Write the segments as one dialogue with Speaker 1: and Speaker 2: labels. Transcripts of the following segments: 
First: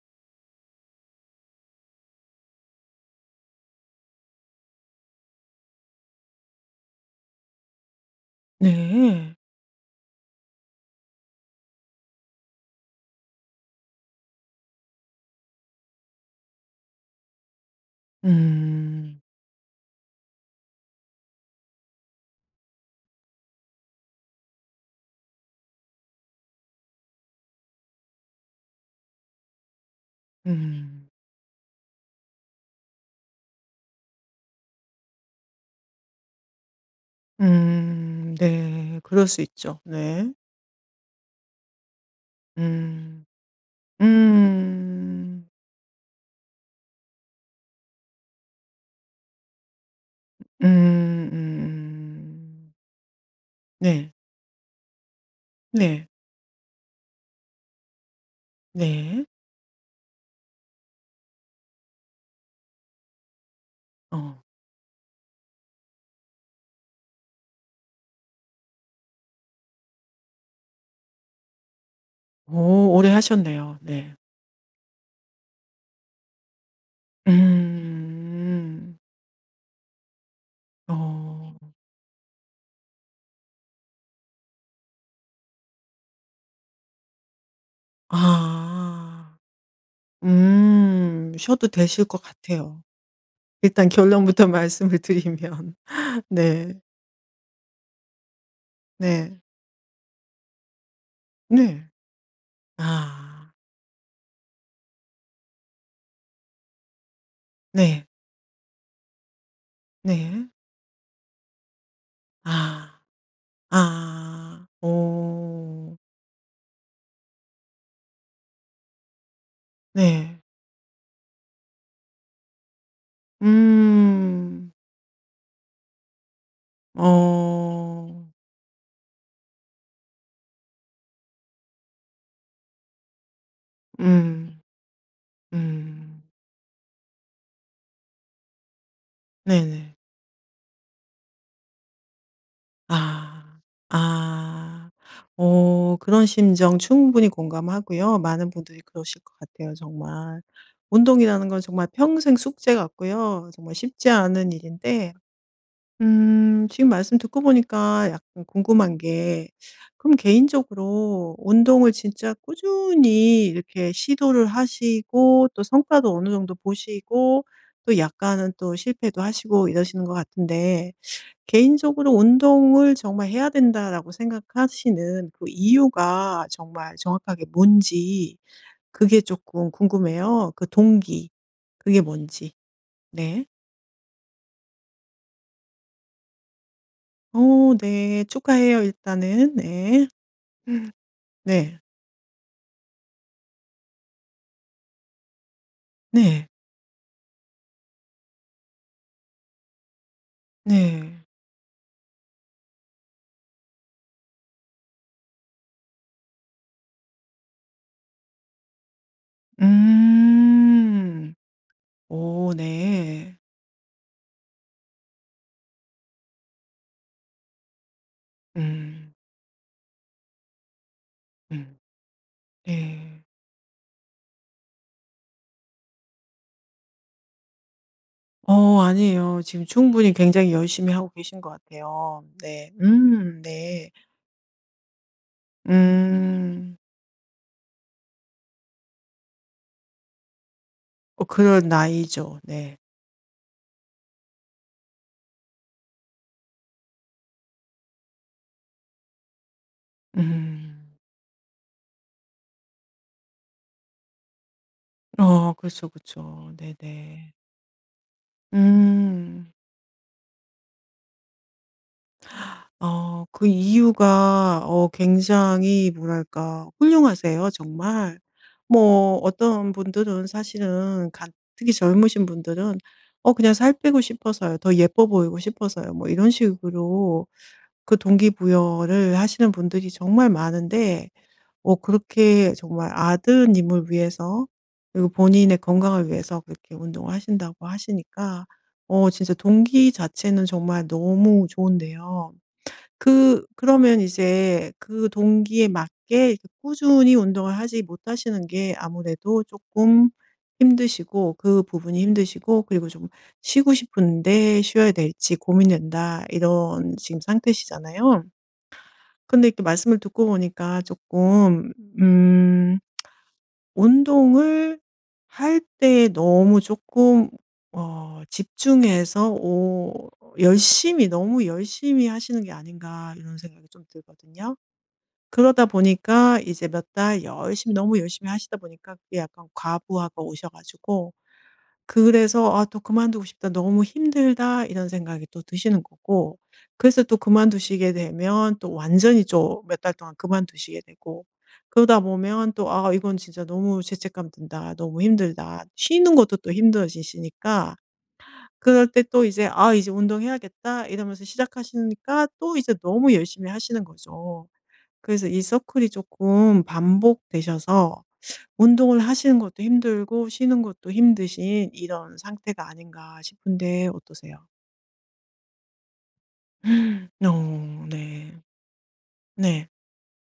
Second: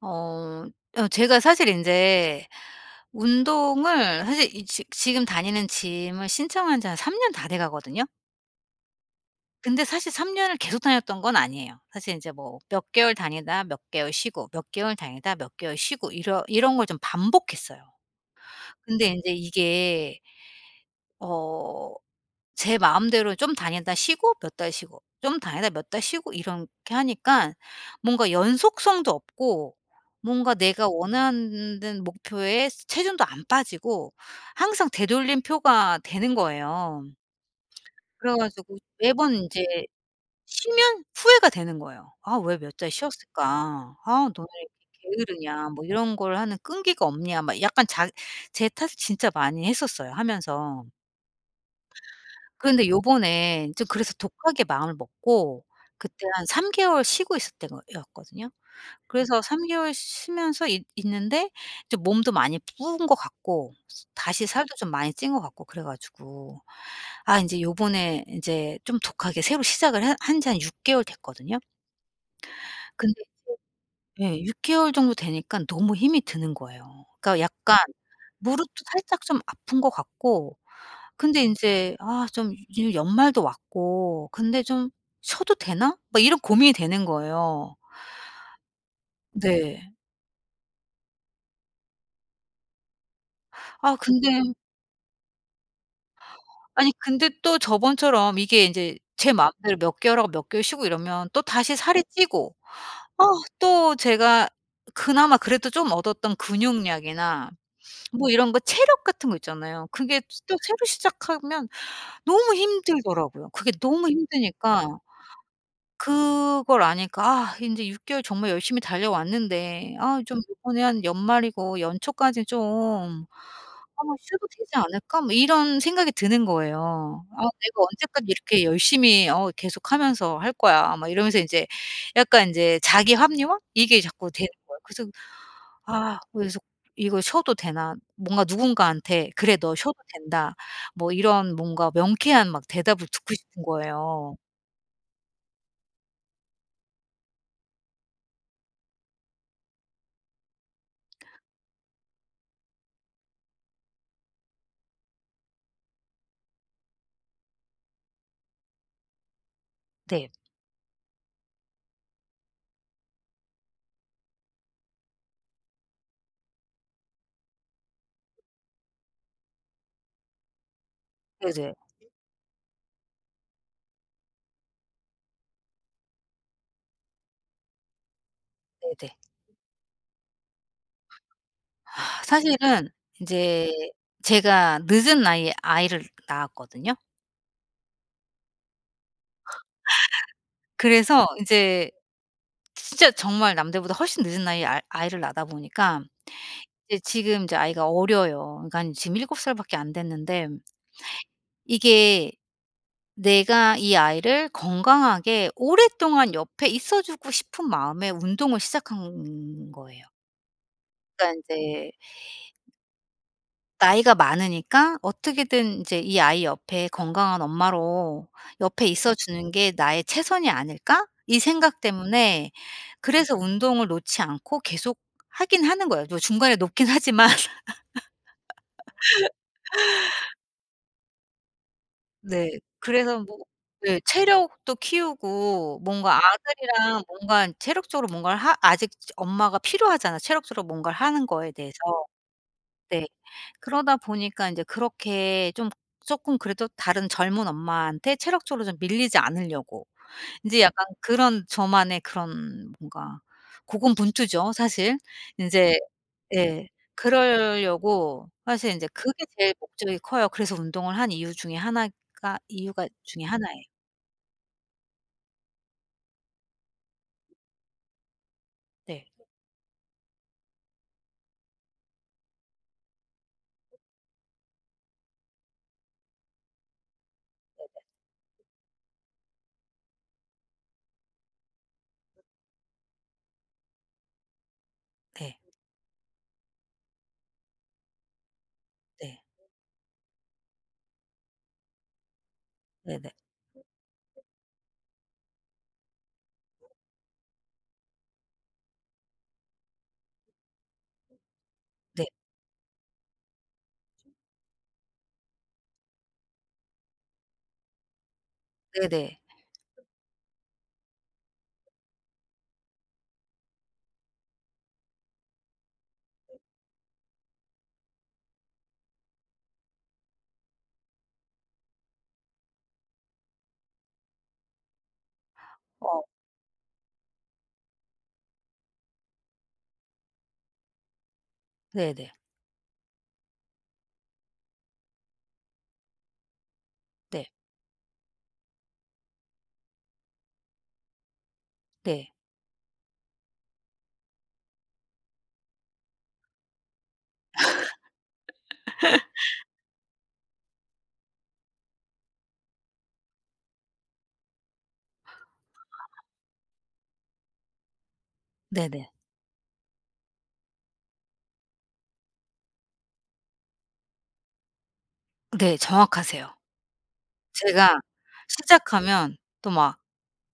Speaker 1: 어. 어 제가 사실 인제 운동을 사실 이 지 지금 다니는 짐을 신청한 지 한 3 년 다 돼가거든요.
Speaker 2: 네.
Speaker 1: 근데 사실 3 년을 계속 다녔던 건 아니에요. 사실 인제 뭐 몇 개월 다니다 몇 개월 쉬고 몇 개월 다니다 몇 개월 쉬고 이러 이런 걸 좀 반복했어요. 근데
Speaker 2: 음.
Speaker 1: 인제 이게 어 제 마음대로 좀 다녔다 쉬고 몇 달 쉬고 좀 다니다 몇 달 쉬고 이렇게 하니깐 뭔가 연속성도 없고 뭔가 내가
Speaker 2: 음.
Speaker 1: 원하는 는 목표에 체중도 안 빠지고 항상 되돌림 표가 되는 거예요.
Speaker 2: 음
Speaker 1: 그래가지고
Speaker 2: 네. 그럴
Speaker 1: 매번
Speaker 2: 수
Speaker 1: 이제
Speaker 2: 있죠. 네.
Speaker 1: 쉬면 후회가 되는 거예요. '아 왜 몇 달
Speaker 2: 음
Speaker 1: 쉬었을까? 아 너 왜 이렇게
Speaker 2: 음.
Speaker 1: 게으르냐? 뭐 이런 걸 하는 끈기가 없냐?' 막 약간 자 제 탓을 진짜 많이 했었어요
Speaker 2: 으
Speaker 1: 하면서.
Speaker 2: 음 음.
Speaker 1: 그런데 요번에 저
Speaker 2: 네.
Speaker 1: 그래서 독하게 마음을 먹고
Speaker 2: 네.
Speaker 1: 그때 한 3 개월 쉬고 있을 땐 거였거든요.
Speaker 2: 네.
Speaker 1: 그래서 3 개월 쉬 쉬면서 있 있는데 저 좀 몸도 많이 부은 것 같고
Speaker 2: 어.
Speaker 1: 다시 살도 좀 많이 찐 것 같고 그래가지고. 아 이제 요번에 이제 좀 독하게 새로 시작을 하 한 지 한 6 개월 됐거든요.
Speaker 2: 오. 오래
Speaker 1: 근데
Speaker 2: 하셨네요. 네.
Speaker 1: 이제 예. 6 개월 정도 되니까 너무 힘이 드는 거예요. 그러니까 약간 무릎도
Speaker 2: 음.
Speaker 1: 살짝 좀 아픈 거 같고 근데
Speaker 2: 어.
Speaker 1: 인제 아 좀 요즘 연말도 왔고 근데 '좀 쉬어도 되나?' 막 이런 고민이 되는 거예요.
Speaker 2: 아.
Speaker 1: 네.
Speaker 2: 음 쉬어도 되실 것 같아요. 일단
Speaker 1: 아
Speaker 2: 결론부터
Speaker 1: 근데
Speaker 2: 말씀을 드리면. 네.
Speaker 1: 아니 근데 또 저번처럼 이게 인제 제
Speaker 2: 네.
Speaker 1: 마음대로 몇 개월 하고 몇 개월 쉬고 이러면 또다시
Speaker 2: 네.
Speaker 1: 살이 찌고 아
Speaker 2: 아.
Speaker 1: 또 제가 그나마 그래도 좀 얻었던 근육량이나
Speaker 2: 네.
Speaker 1: 뭐 이런 거 체력 같은 거 있잖아요. 그게 스
Speaker 2: 네.
Speaker 1: 또 새로 시작하면 너무
Speaker 2: 아.
Speaker 1: 힘들더라고요. 그게 너무
Speaker 2: 아.
Speaker 1: 힘드니까.
Speaker 2: 오.
Speaker 1: 그걸 아니까 아 인제 6 개월 정말 열심히 달려왔는데 아
Speaker 2: 네.
Speaker 1: 좀 이번에 한 연말이고 연초까지 좀 '아 쉬도 되지
Speaker 2: 음.
Speaker 1: 않을까?' 뭐 이런 생각이 드는 거예요. '아 내가 언제까지
Speaker 2: 어.
Speaker 1: 이렇게 열심히 어 계속 하면서 할 거야?' 막 이러면서 인제 약간 인제 자기 합리화 이게 자꾸 되는
Speaker 2: 음.
Speaker 1: 거예요. 그래서 아
Speaker 2: 음.
Speaker 1: 그래서 이거 쉬어도 되나 뭔가 누군가한테 '그래 너
Speaker 2: 네네.
Speaker 1: 쉬어도 된다.' 뭐 이런 뭔가 명쾌한 막 대답을 듣고
Speaker 2: 아.
Speaker 1: 싶은 거예요.
Speaker 2: 아. 어 그런 심정 충분히 공감하고요. 많은 분들이 그러실 것 같아요 정말. 운동이라는 건 정말 평생 숙제 같고요. 정말 쉽지 않은 일인데. 음 지금 말씀 듣고 보니까 약간 궁금한 게 그럼
Speaker 1: 네.
Speaker 2: 개인적으로 운동을 진짜 꾸준히 이렇게 시도를 하시고 또 성과도 어느 정도 보시고 또 약간은 또 실패도 하시고 이러시는 것 같은데.
Speaker 1: 네네.
Speaker 2: 개인적으로 '운동을 정말 해야 된다.'라고 생각하시는 그 이유가 정말 정확하게 뭔지
Speaker 1: 네네.
Speaker 2: 그게 쪼끔 궁금해요 그 동기. 그게 뭔지.
Speaker 1: 사실은
Speaker 2: 네.
Speaker 1: 이제 제가 늦은 나이에 아이를 낳았거든요.
Speaker 2: 어 네 축하해요 일단은 네.
Speaker 1: 그래서
Speaker 2: 네.
Speaker 1: 이제 지 진짜 정말 남들보다 훨씬 늦은 나이에 아 아이를 낳다 보니까
Speaker 2: 네.
Speaker 1: 이제 지금 이제 아이가 어려요. 그러니깐 지금 7 살 밖에 안됐는데
Speaker 2: 네.
Speaker 1: 이게 내가 이 아이를 건강하게 오랫동안 옆에 있어주고 싶은 마음에 운동을 시작한 거예요.
Speaker 2: 음.
Speaker 1: 그러니까 이제
Speaker 2: 오 네.
Speaker 1: 나이가 많으니까 어떻게든 이제 이 '아이 옆에 건강한 엄마로 옆에
Speaker 2: 음.
Speaker 1: 있어주는 게 나의 최선이 아닐까?' 이
Speaker 2: 음.
Speaker 1: 생각 때문에
Speaker 2: 예.
Speaker 1: 그래서 운동을 놓지 않고 계속 하긴 하는 거예요. 또 중간에 놓긴 하지만.
Speaker 2: 어 아니에요. 지금 충분히 굉장히 열심히 하고 계신 것 같아요.
Speaker 1: 네.
Speaker 2: 네.
Speaker 1: 그래서 뭐
Speaker 2: 음 네.
Speaker 1: 네. 체력도 키우고 뭔가
Speaker 2: 음.
Speaker 1: 아들이랑 뭔가 체력적으로 뭔가를 하 아직 엄마가 필요하잖아 체력적으로 뭔가를
Speaker 2: 어
Speaker 1: 하는 거에
Speaker 2: 그럴
Speaker 1: 대해서.
Speaker 2: 나이죠. 네.
Speaker 1: 네. 그러다 보니까 인제 그렇게 좀 쪼끔 그래도 다른 젊은 엄마한테 체력적으로 좀 밀리지 않으려고 인제 약간
Speaker 2: 음.
Speaker 1: 그런 저만의 그런 뭔가 고군분투죠 사실.
Speaker 2: 어
Speaker 1: 인제
Speaker 2: 그렇죠 그렇죠.
Speaker 1: 예.
Speaker 2: 네네.
Speaker 1: 그러려고 사실 인제 그게
Speaker 2: 음.
Speaker 1: 제일 목적이 커요. 그래서 운동을 한 이유 중에 1 가 이유가 중에
Speaker 2: 어
Speaker 1: 1
Speaker 2: 그
Speaker 1: 에요.
Speaker 2: 이유가 어 굉장히 뭐랄까 훌륭하세요 정말.
Speaker 1: 네.
Speaker 2: 뭐 어떤 분들은 사실은 가 특히 젊으신 분들은 어 그냥 "살 빼고 싶어서요. 더 예뻐 보이고 싶어서요." 뭐 이런 식으로
Speaker 1: [unintelligible]
Speaker 2: 그 동기 부여를 하시는 분들이 정말 많은데 어 그렇게 정말 아드님을 위해서 그리고
Speaker 1: 네.
Speaker 2: 본인의 건강을 위해서 그렇게 운동을 하신다고 하시니까 어
Speaker 1: 네.
Speaker 2: 진짜 동기 자체는 정말 너무 좋은데요.
Speaker 1: 네네.
Speaker 2: 그 그러면 이제 그 동기에 맞게 이렇게 꾸준히 운동을 하지 못하시는 게 아무래도 쪼끔 힘드시고 그 부분이
Speaker 1: 네.
Speaker 2: 힘드시고 그리고 좀 "쉬고 싶은데 쉬어야 될지 고민된다." 이런 지금 상태시잖아요.
Speaker 1: 네네.
Speaker 2: 근데 이렇게 말씀을 듣고 보니까 쪼끔 음 '운동을 할 때 너무 쪼끔 어 집중해서 오 열심히 너무 열심히 하시는 게 아닌가.' 이런 생각이 좀 들거든요. 그러다
Speaker 1: 어.
Speaker 2: 보니까 이제 몇 달 열심히 너무 열심히 하시다 보니까 그게 약간 과부하가 오셔 가지고
Speaker 1: 네네.
Speaker 2: 그래서 아 또 '그만두고 싶다. 너무 힘들다.' 이런 생각이 또 드시는 거고. 그래서 또
Speaker 1: 네.
Speaker 2: 그만두시게 되면 또 완전히 또 몇 달 동안 그만두시게 되고. 그러다
Speaker 1: 네.
Speaker 2: 보면 또 '아 이건 진짜 너무 죄책감 든다. 너무 힘들다.' 쉬는 것도 또 힘들어지시니까. 그럴 때 또 이제 '아 이제 운동해야겠다.' 이러면서 시작하시니까 또 이제 너무 열심히 하시는 거죠. 그래서 이 서클이 조금 반복되셔서
Speaker 1: 네네.
Speaker 2: 운동을 하시는 것도 힘들고 쉬는 것도 힘드신 이런 상태가 아닌가 싶은데 어떠세요?
Speaker 1: 네. 정확하세요. 제가
Speaker 2: 어. 네.
Speaker 1: 시작하면 또
Speaker 2: 네.
Speaker 1: 막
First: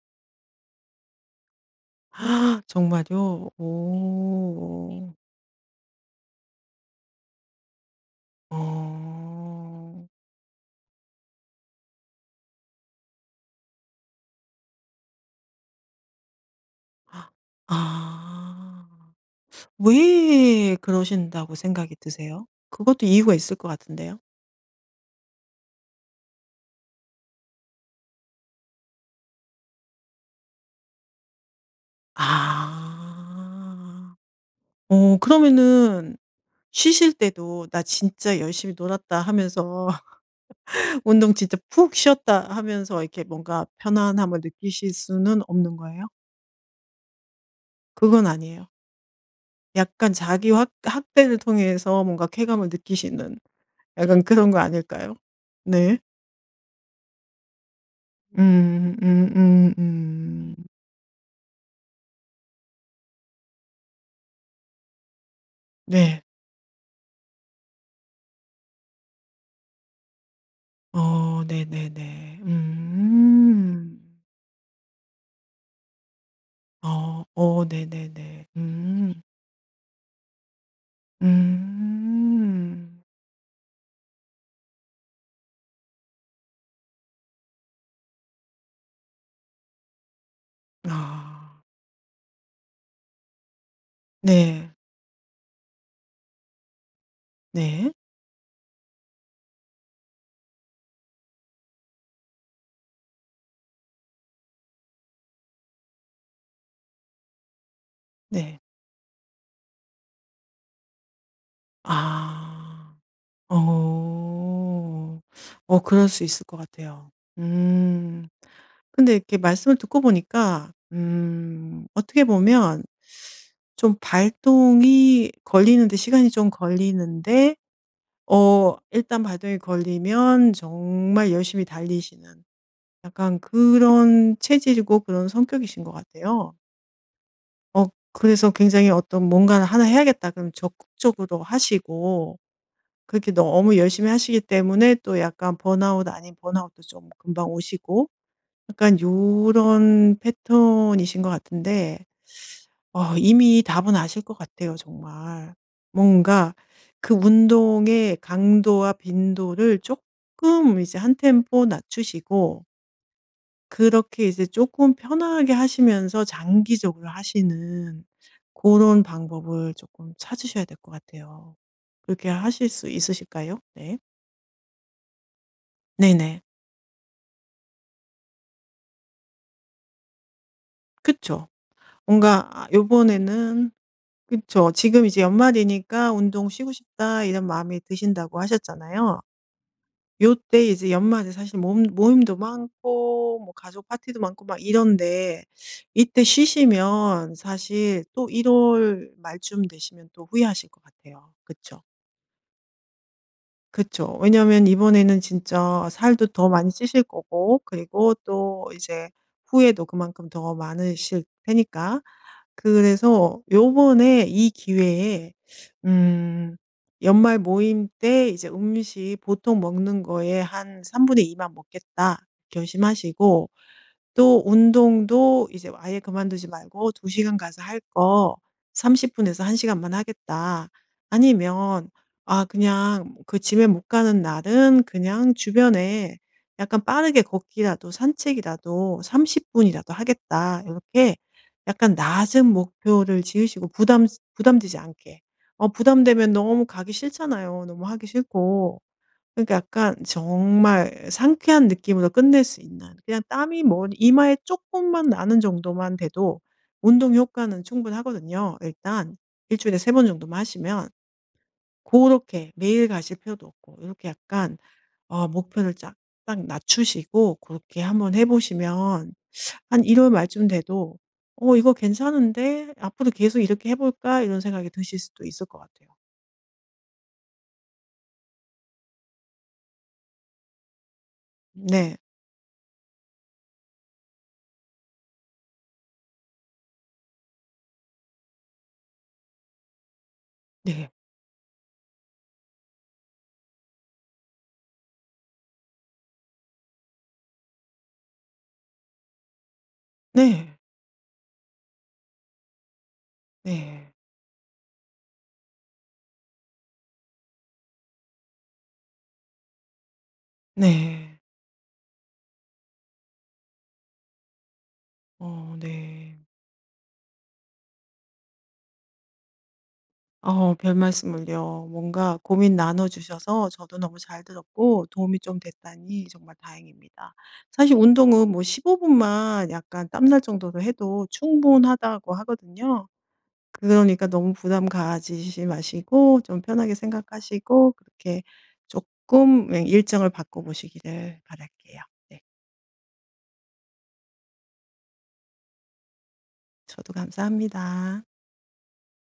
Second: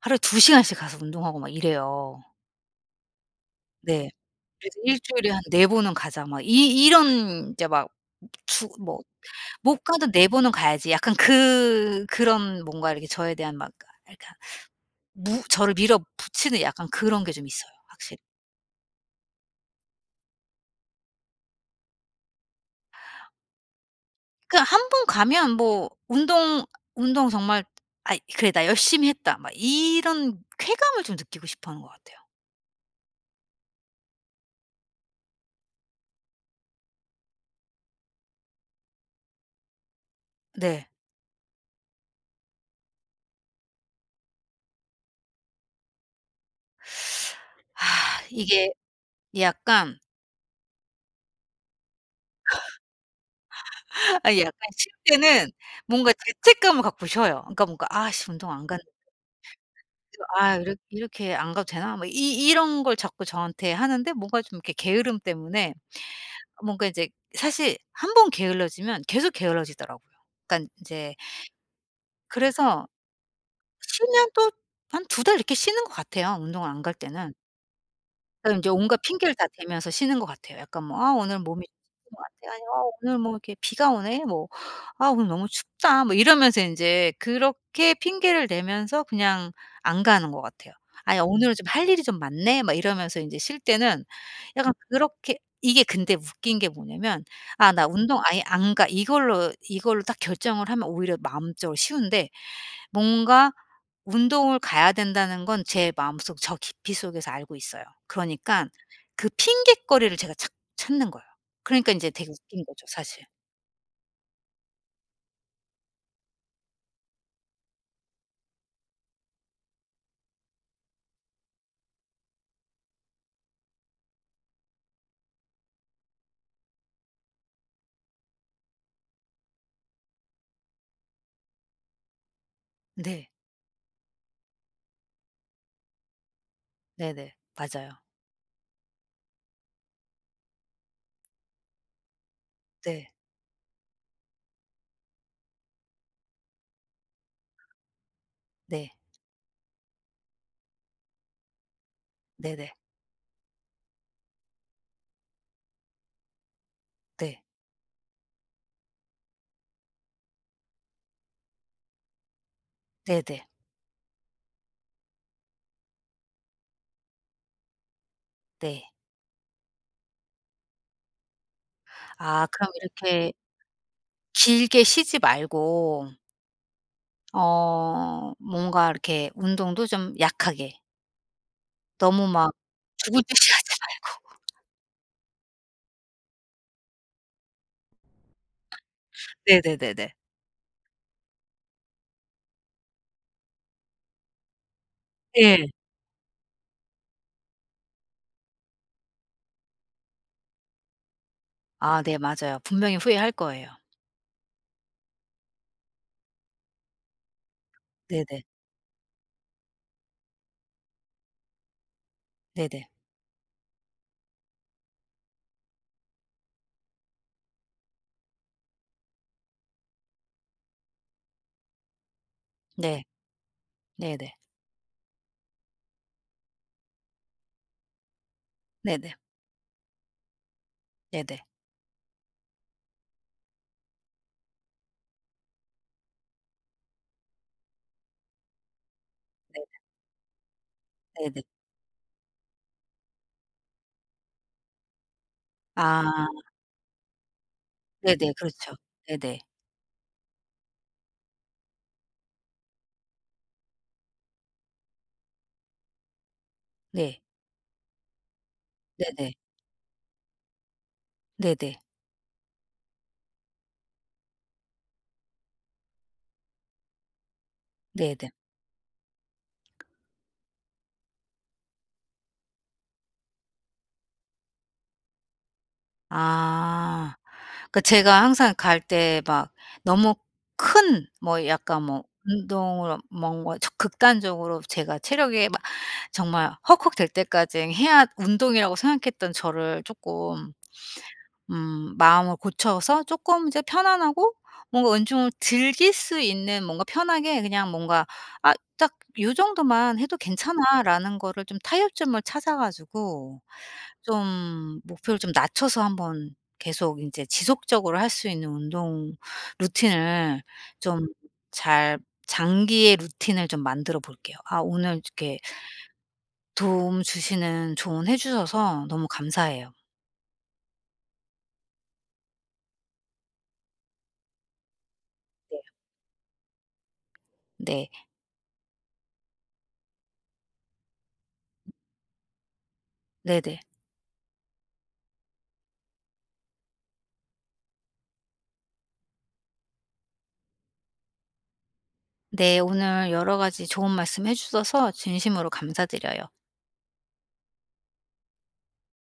Speaker 1: 하루에 2 시간씩 가서 운동하고 막 이래요.
Speaker 2: 정말요?
Speaker 1: 네. 그래서
Speaker 2: 오.
Speaker 1: '일주일에 한 4 번은 가자.' 막 이 이런 이제 막 주 뭐 '못
Speaker 2: 아.
Speaker 1: 가도 4 번은 가야지.' 약간 그 그런 뭔가 이렇게 저에 대한 막 아 아 그러니까 무 저를 밀어붙이는 약간 그런 게 좀 있어요 확실히.
Speaker 2: 아. 왜 그러신다고 생각이 드세요? 그것도 이유가 있을 것 같은데요.
Speaker 1: 그 1 번 가면 뭐 운동, 운동 정말 '아잇 그래 나 열심히 했다.' 막 이런 쾌감을 좀 느끼고 싶어하는 것 같아요.
Speaker 2: 아. 어. 그러면은 쉬실 때도 '나 진짜 열심히 놀았다.' 하면서
Speaker 1: 네.
Speaker 2: '운동 진짜 푹 쉬었다.' 하면서 이렇게 뭔가 편안함을 느끼실 수는 없는 거예요? 그건 아니에요.
Speaker 1: 이게 약간
Speaker 2: 약간 자기 확 학대를 통해서 뭔가 쾌감을 느끼시는 약간
Speaker 1: 아
Speaker 2: 그런
Speaker 1: 약간
Speaker 2: 거
Speaker 1: 쉴
Speaker 2: 아닐까요?
Speaker 1: 때는
Speaker 2: 네.
Speaker 1: 뭔가 죄책감을 갖고 쉬어요. 그러니까 뭔가 '아 씨 운동 안 갔는데'
Speaker 2: 음. 음음
Speaker 1: 그래서 '아
Speaker 2: 음.
Speaker 1: 이렇 이렇게 안 가도 되나?' 뭐 이 이 이런 걸 자꾸 저한테 하는데 뭔가 좀 이렇게 게으름 때문에
Speaker 2: 네.
Speaker 1: 뭔가 이제 사실 1 번 게을러지면 계속 게을러지더라고요. 그러니까 인제
Speaker 2: 어. 네네네.
Speaker 1: 그래서
Speaker 2: 음.
Speaker 1: 쉬면 또 한 2 달 이렇게 쉬는 것 같아요 운동을 안 갈
Speaker 2: 어.
Speaker 1: 때는.
Speaker 2: 어 네네네.
Speaker 1: 그러면 인제 온갖
Speaker 2: 음.
Speaker 1: 핑계를 다 대면서 쉬는 것 같아요. 약간 뭐 '아 오늘 몸이 안 좋은 것 같아. 어
Speaker 2: 음.
Speaker 1: 오늘 뭐 이렇게 비가 오네.' 뭐 '아 오늘 너무 춥다.' 뭐 이러면서 인제 그렇게 핑계를 대면서 그냥 안 가는 것 같아요. '아 오늘은
Speaker 2: 아.
Speaker 1: 좀 할 일이 좀 많네.' 막 이러면서 이제 쉴 때는 약간
Speaker 2: 네.
Speaker 1: 그렇게 이게 근데 웃긴 게 뭐냐하면 '아 나
Speaker 2: 네.
Speaker 1: 운동 아예 안 가.' 이걸로 이걸로 딱 결정을 하면 오히려 마음적으로 쉬운데 뭔가 운동을 가야 된다는 건 제 마음속 저 깊이 속에서 알고 있어요.
Speaker 2: 네.
Speaker 1: 그러니깐 그 핑곗거리를 제가 찾 찾는 거예요. 그러니까 인제 되게 웃긴 거죠
Speaker 2: 아.
Speaker 1: 사실.
Speaker 2: 어. 어 그럴 수 있을 것 같아요. 음. 근데 이렇게 말씀을 듣고 보니까 음 어떻게 보면 좀 발동이 걸리는데 시간이 좀 걸리는데 어 일단 발동이 걸리면 정말 열심히 달리시는
Speaker 1: 네.
Speaker 2: 약간 그런 체질이고 그런 성격이신 것 같아요.
Speaker 1: 네네.
Speaker 2: 어
Speaker 1: 맞아요.
Speaker 2: 그래서 굉장히 어떤 무언가는 하나 해야겠다 그러면 적극적으로 하시고,
Speaker 1: 네.
Speaker 2: 그렇게 너무 열심히 하시기 때문에 또 약간 번아웃 아닌 번아웃도 좀 금방 오시고
Speaker 1: 네.
Speaker 2: 약간 요런 패턴이신 것 같은데.
Speaker 1: 네네.
Speaker 2: 어 이미 답은 아실 것 같아요 정말. 뭔가 그
Speaker 1: 네.
Speaker 2: 운동의 강도와 빈도를 쪼끔 이제 한 템포 낮추시고
Speaker 1: 네네.
Speaker 2: 그렇게 이제 쪼끔 편안하게 하시면서 장기적으로 하시는
Speaker 1: 네.
Speaker 2: 고런 방법을 쪼끔 찾으셔야 될 것 같아요. 그렇게
Speaker 1: 아
Speaker 2: 하실
Speaker 1: 그럼
Speaker 2: 수
Speaker 1: 이렇게
Speaker 2: 있으실까요? 네.
Speaker 1: 길게 쉬지 말고
Speaker 2: 네네.
Speaker 1: 어 뭔가 이렇게 운동도 좀 약하게
Speaker 2: 그쵸.
Speaker 1: 너무
Speaker 2: 뭔가
Speaker 1: 막
Speaker 2: 아
Speaker 1: 죽을 듯이 하지
Speaker 2: 요번에는
Speaker 1: 말고.
Speaker 2: 그쵸. 지금 이제 연말이니까 '운동 쉬고 싶다.' 이런 마음이 드신다고 하셨잖아요.
Speaker 1: 네네네네.
Speaker 2: 요때 이제 연말에 사실 모 모임도 많고 뭐 가족 파티도 많고 막 이런데
Speaker 1: 예.
Speaker 2: 이때 쉬시면 사실 또 1 월 말쯤 되시면 또 후회하실 것 같아요. 그쵸?
Speaker 1: 아 네 맞아요. 분명히 후회할 거예요.
Speaker 2: 그쵸. 왜냐하면 이번에는 진짜 살도 더 많이 찌실 거고 그리고
Speaker 1: 네네.
Speaker 2: 또 이제 후회도 그만큼 더 많으실 테니까
Speaker 1: 네네.
Speaker 2: 그래서 요번에 이 기회에 음 연말 모임 때 이제 '음식 보통 먹는 거에 한 3 분의 2 만 먹겠다.'
Speaker 1: 네.
Speaker 2: 결심하시고,
Speaker 1: 네네.
Speaker 2: 또 운동도 이제 아예 그만두지 말고 '2 시간 가서 할 거 30
Speaker 1: 네네.
Speaker 2: 분에서 1 시간만 하겠다.',
Speaker 1: 네네.
Speaker 2: 아니면 아 그냥 그 짐에 못 가는 날은 그냥 주변에 약간 빠르게 걷기라도, 산책이라도 30
Speaker 1: 네.
Speaker 2: 분이라도 하겠다 요렇게
Speaker 1: 네네.
Speaker 2: 약간 낮은 목표를 지으시고 부담 부담되지 않게 어
Speaker 1: 아.
Speaker 2: 부담되면 너무 가기 싫잖아요. 너무 하기
Speaker 1: 네네. 그렇죠.
Speaker 2: 싫고.
Speaker 1: 네네.
Speaker 2: 그러니까 약간 정말 상쾌한 느낌으로 끝낼 수 있는, 그냥 땀이 뭐 이마에 쪼끔만 나는 정도만 돼도 운동
Speaker 1: 네.
Speaker 2: 효과는 충분하거든요 일단.
Speaker 1: 네네.
Speaker 2: 1 주일에 3 번 정도만 하시면.
Speaker 1: 네네.
Speaker 2: 고렇게 매일 가실 필요도 없고 요렇게 약간 어 목표를 약간 낮추시고 고렇게 한번
Speaker 1: 네네.
Speaker 2: 해보시면 한 1 월 말쯤 돼도 '어 이거 괜찮은데 앞으로 계속 이렇게 해볼까?' 이런 생각이 드실 수도 있을 것 같아요.
Speaker 1: 아 그 제가 항상 갈 때 막 너무 큰 뭐 약간
Speaker 2: 네.
Speaker 1: 뭐 운동으로 뭔가 적 극단적으로 제가 체력이 막 정말 헉헉 될 때까지 해야 운동이라고 생각했던 저를 쪼끔
Speaker 2: 네.
Speaker 1: 음 마음을 고쳐서 쪼끔 이제 편안하고 뭔가 운동을 즐길 수 있는 뭔가 편하게 그냥 뭔가 아 딱 '요정도만 해도
Speaker 2: 네
Speaker 1: 괜찮아.'라는 거를 좀 타협점을 찾아가지고
Speaker 2: 네.
Speaker 1: 좀 목표를 좀 낮춰서 한번 계속 인제 지속적으로 할 수 있는 운동 루틴을 좀
Speaker 2: 네.
Speaker 1: 잘 장기의 루틴을 좀 만들어 볼게요. 아 오늘 이렇게
Speaker 2: 어 네.
Speaker 1: 도움 주시는 조언 해주셔서 너무 감사해요.
Speaker 2: 어우 별말씀을요. 뭔가 고민 나눠 주셔서 저도 너무 잘 들었고 도움이 좀
Speaker 1: 네.
Speaker 2: 됐다니 정말 다행입니다. 사실
Speaker 1: 네.
Speaker 2: '운동은 뭐 15 분만 약간 땀날 정도로 해도 충분하다.'고 하거든요.
Speaker 1: 네네.
Speaker 2: 그러니까 너무 부담 가지지 마시고 좀 편하게 생각하시고 그렇게 쪼끔 예 일정을 바꿔 보시기를 바랄게요. 네.
Speaker 1: 네. 오늘 여러 가지 좋은 말씀 해 주셔서 진심으로 감사드려요.
Speaker 2: 저도 감사합니다.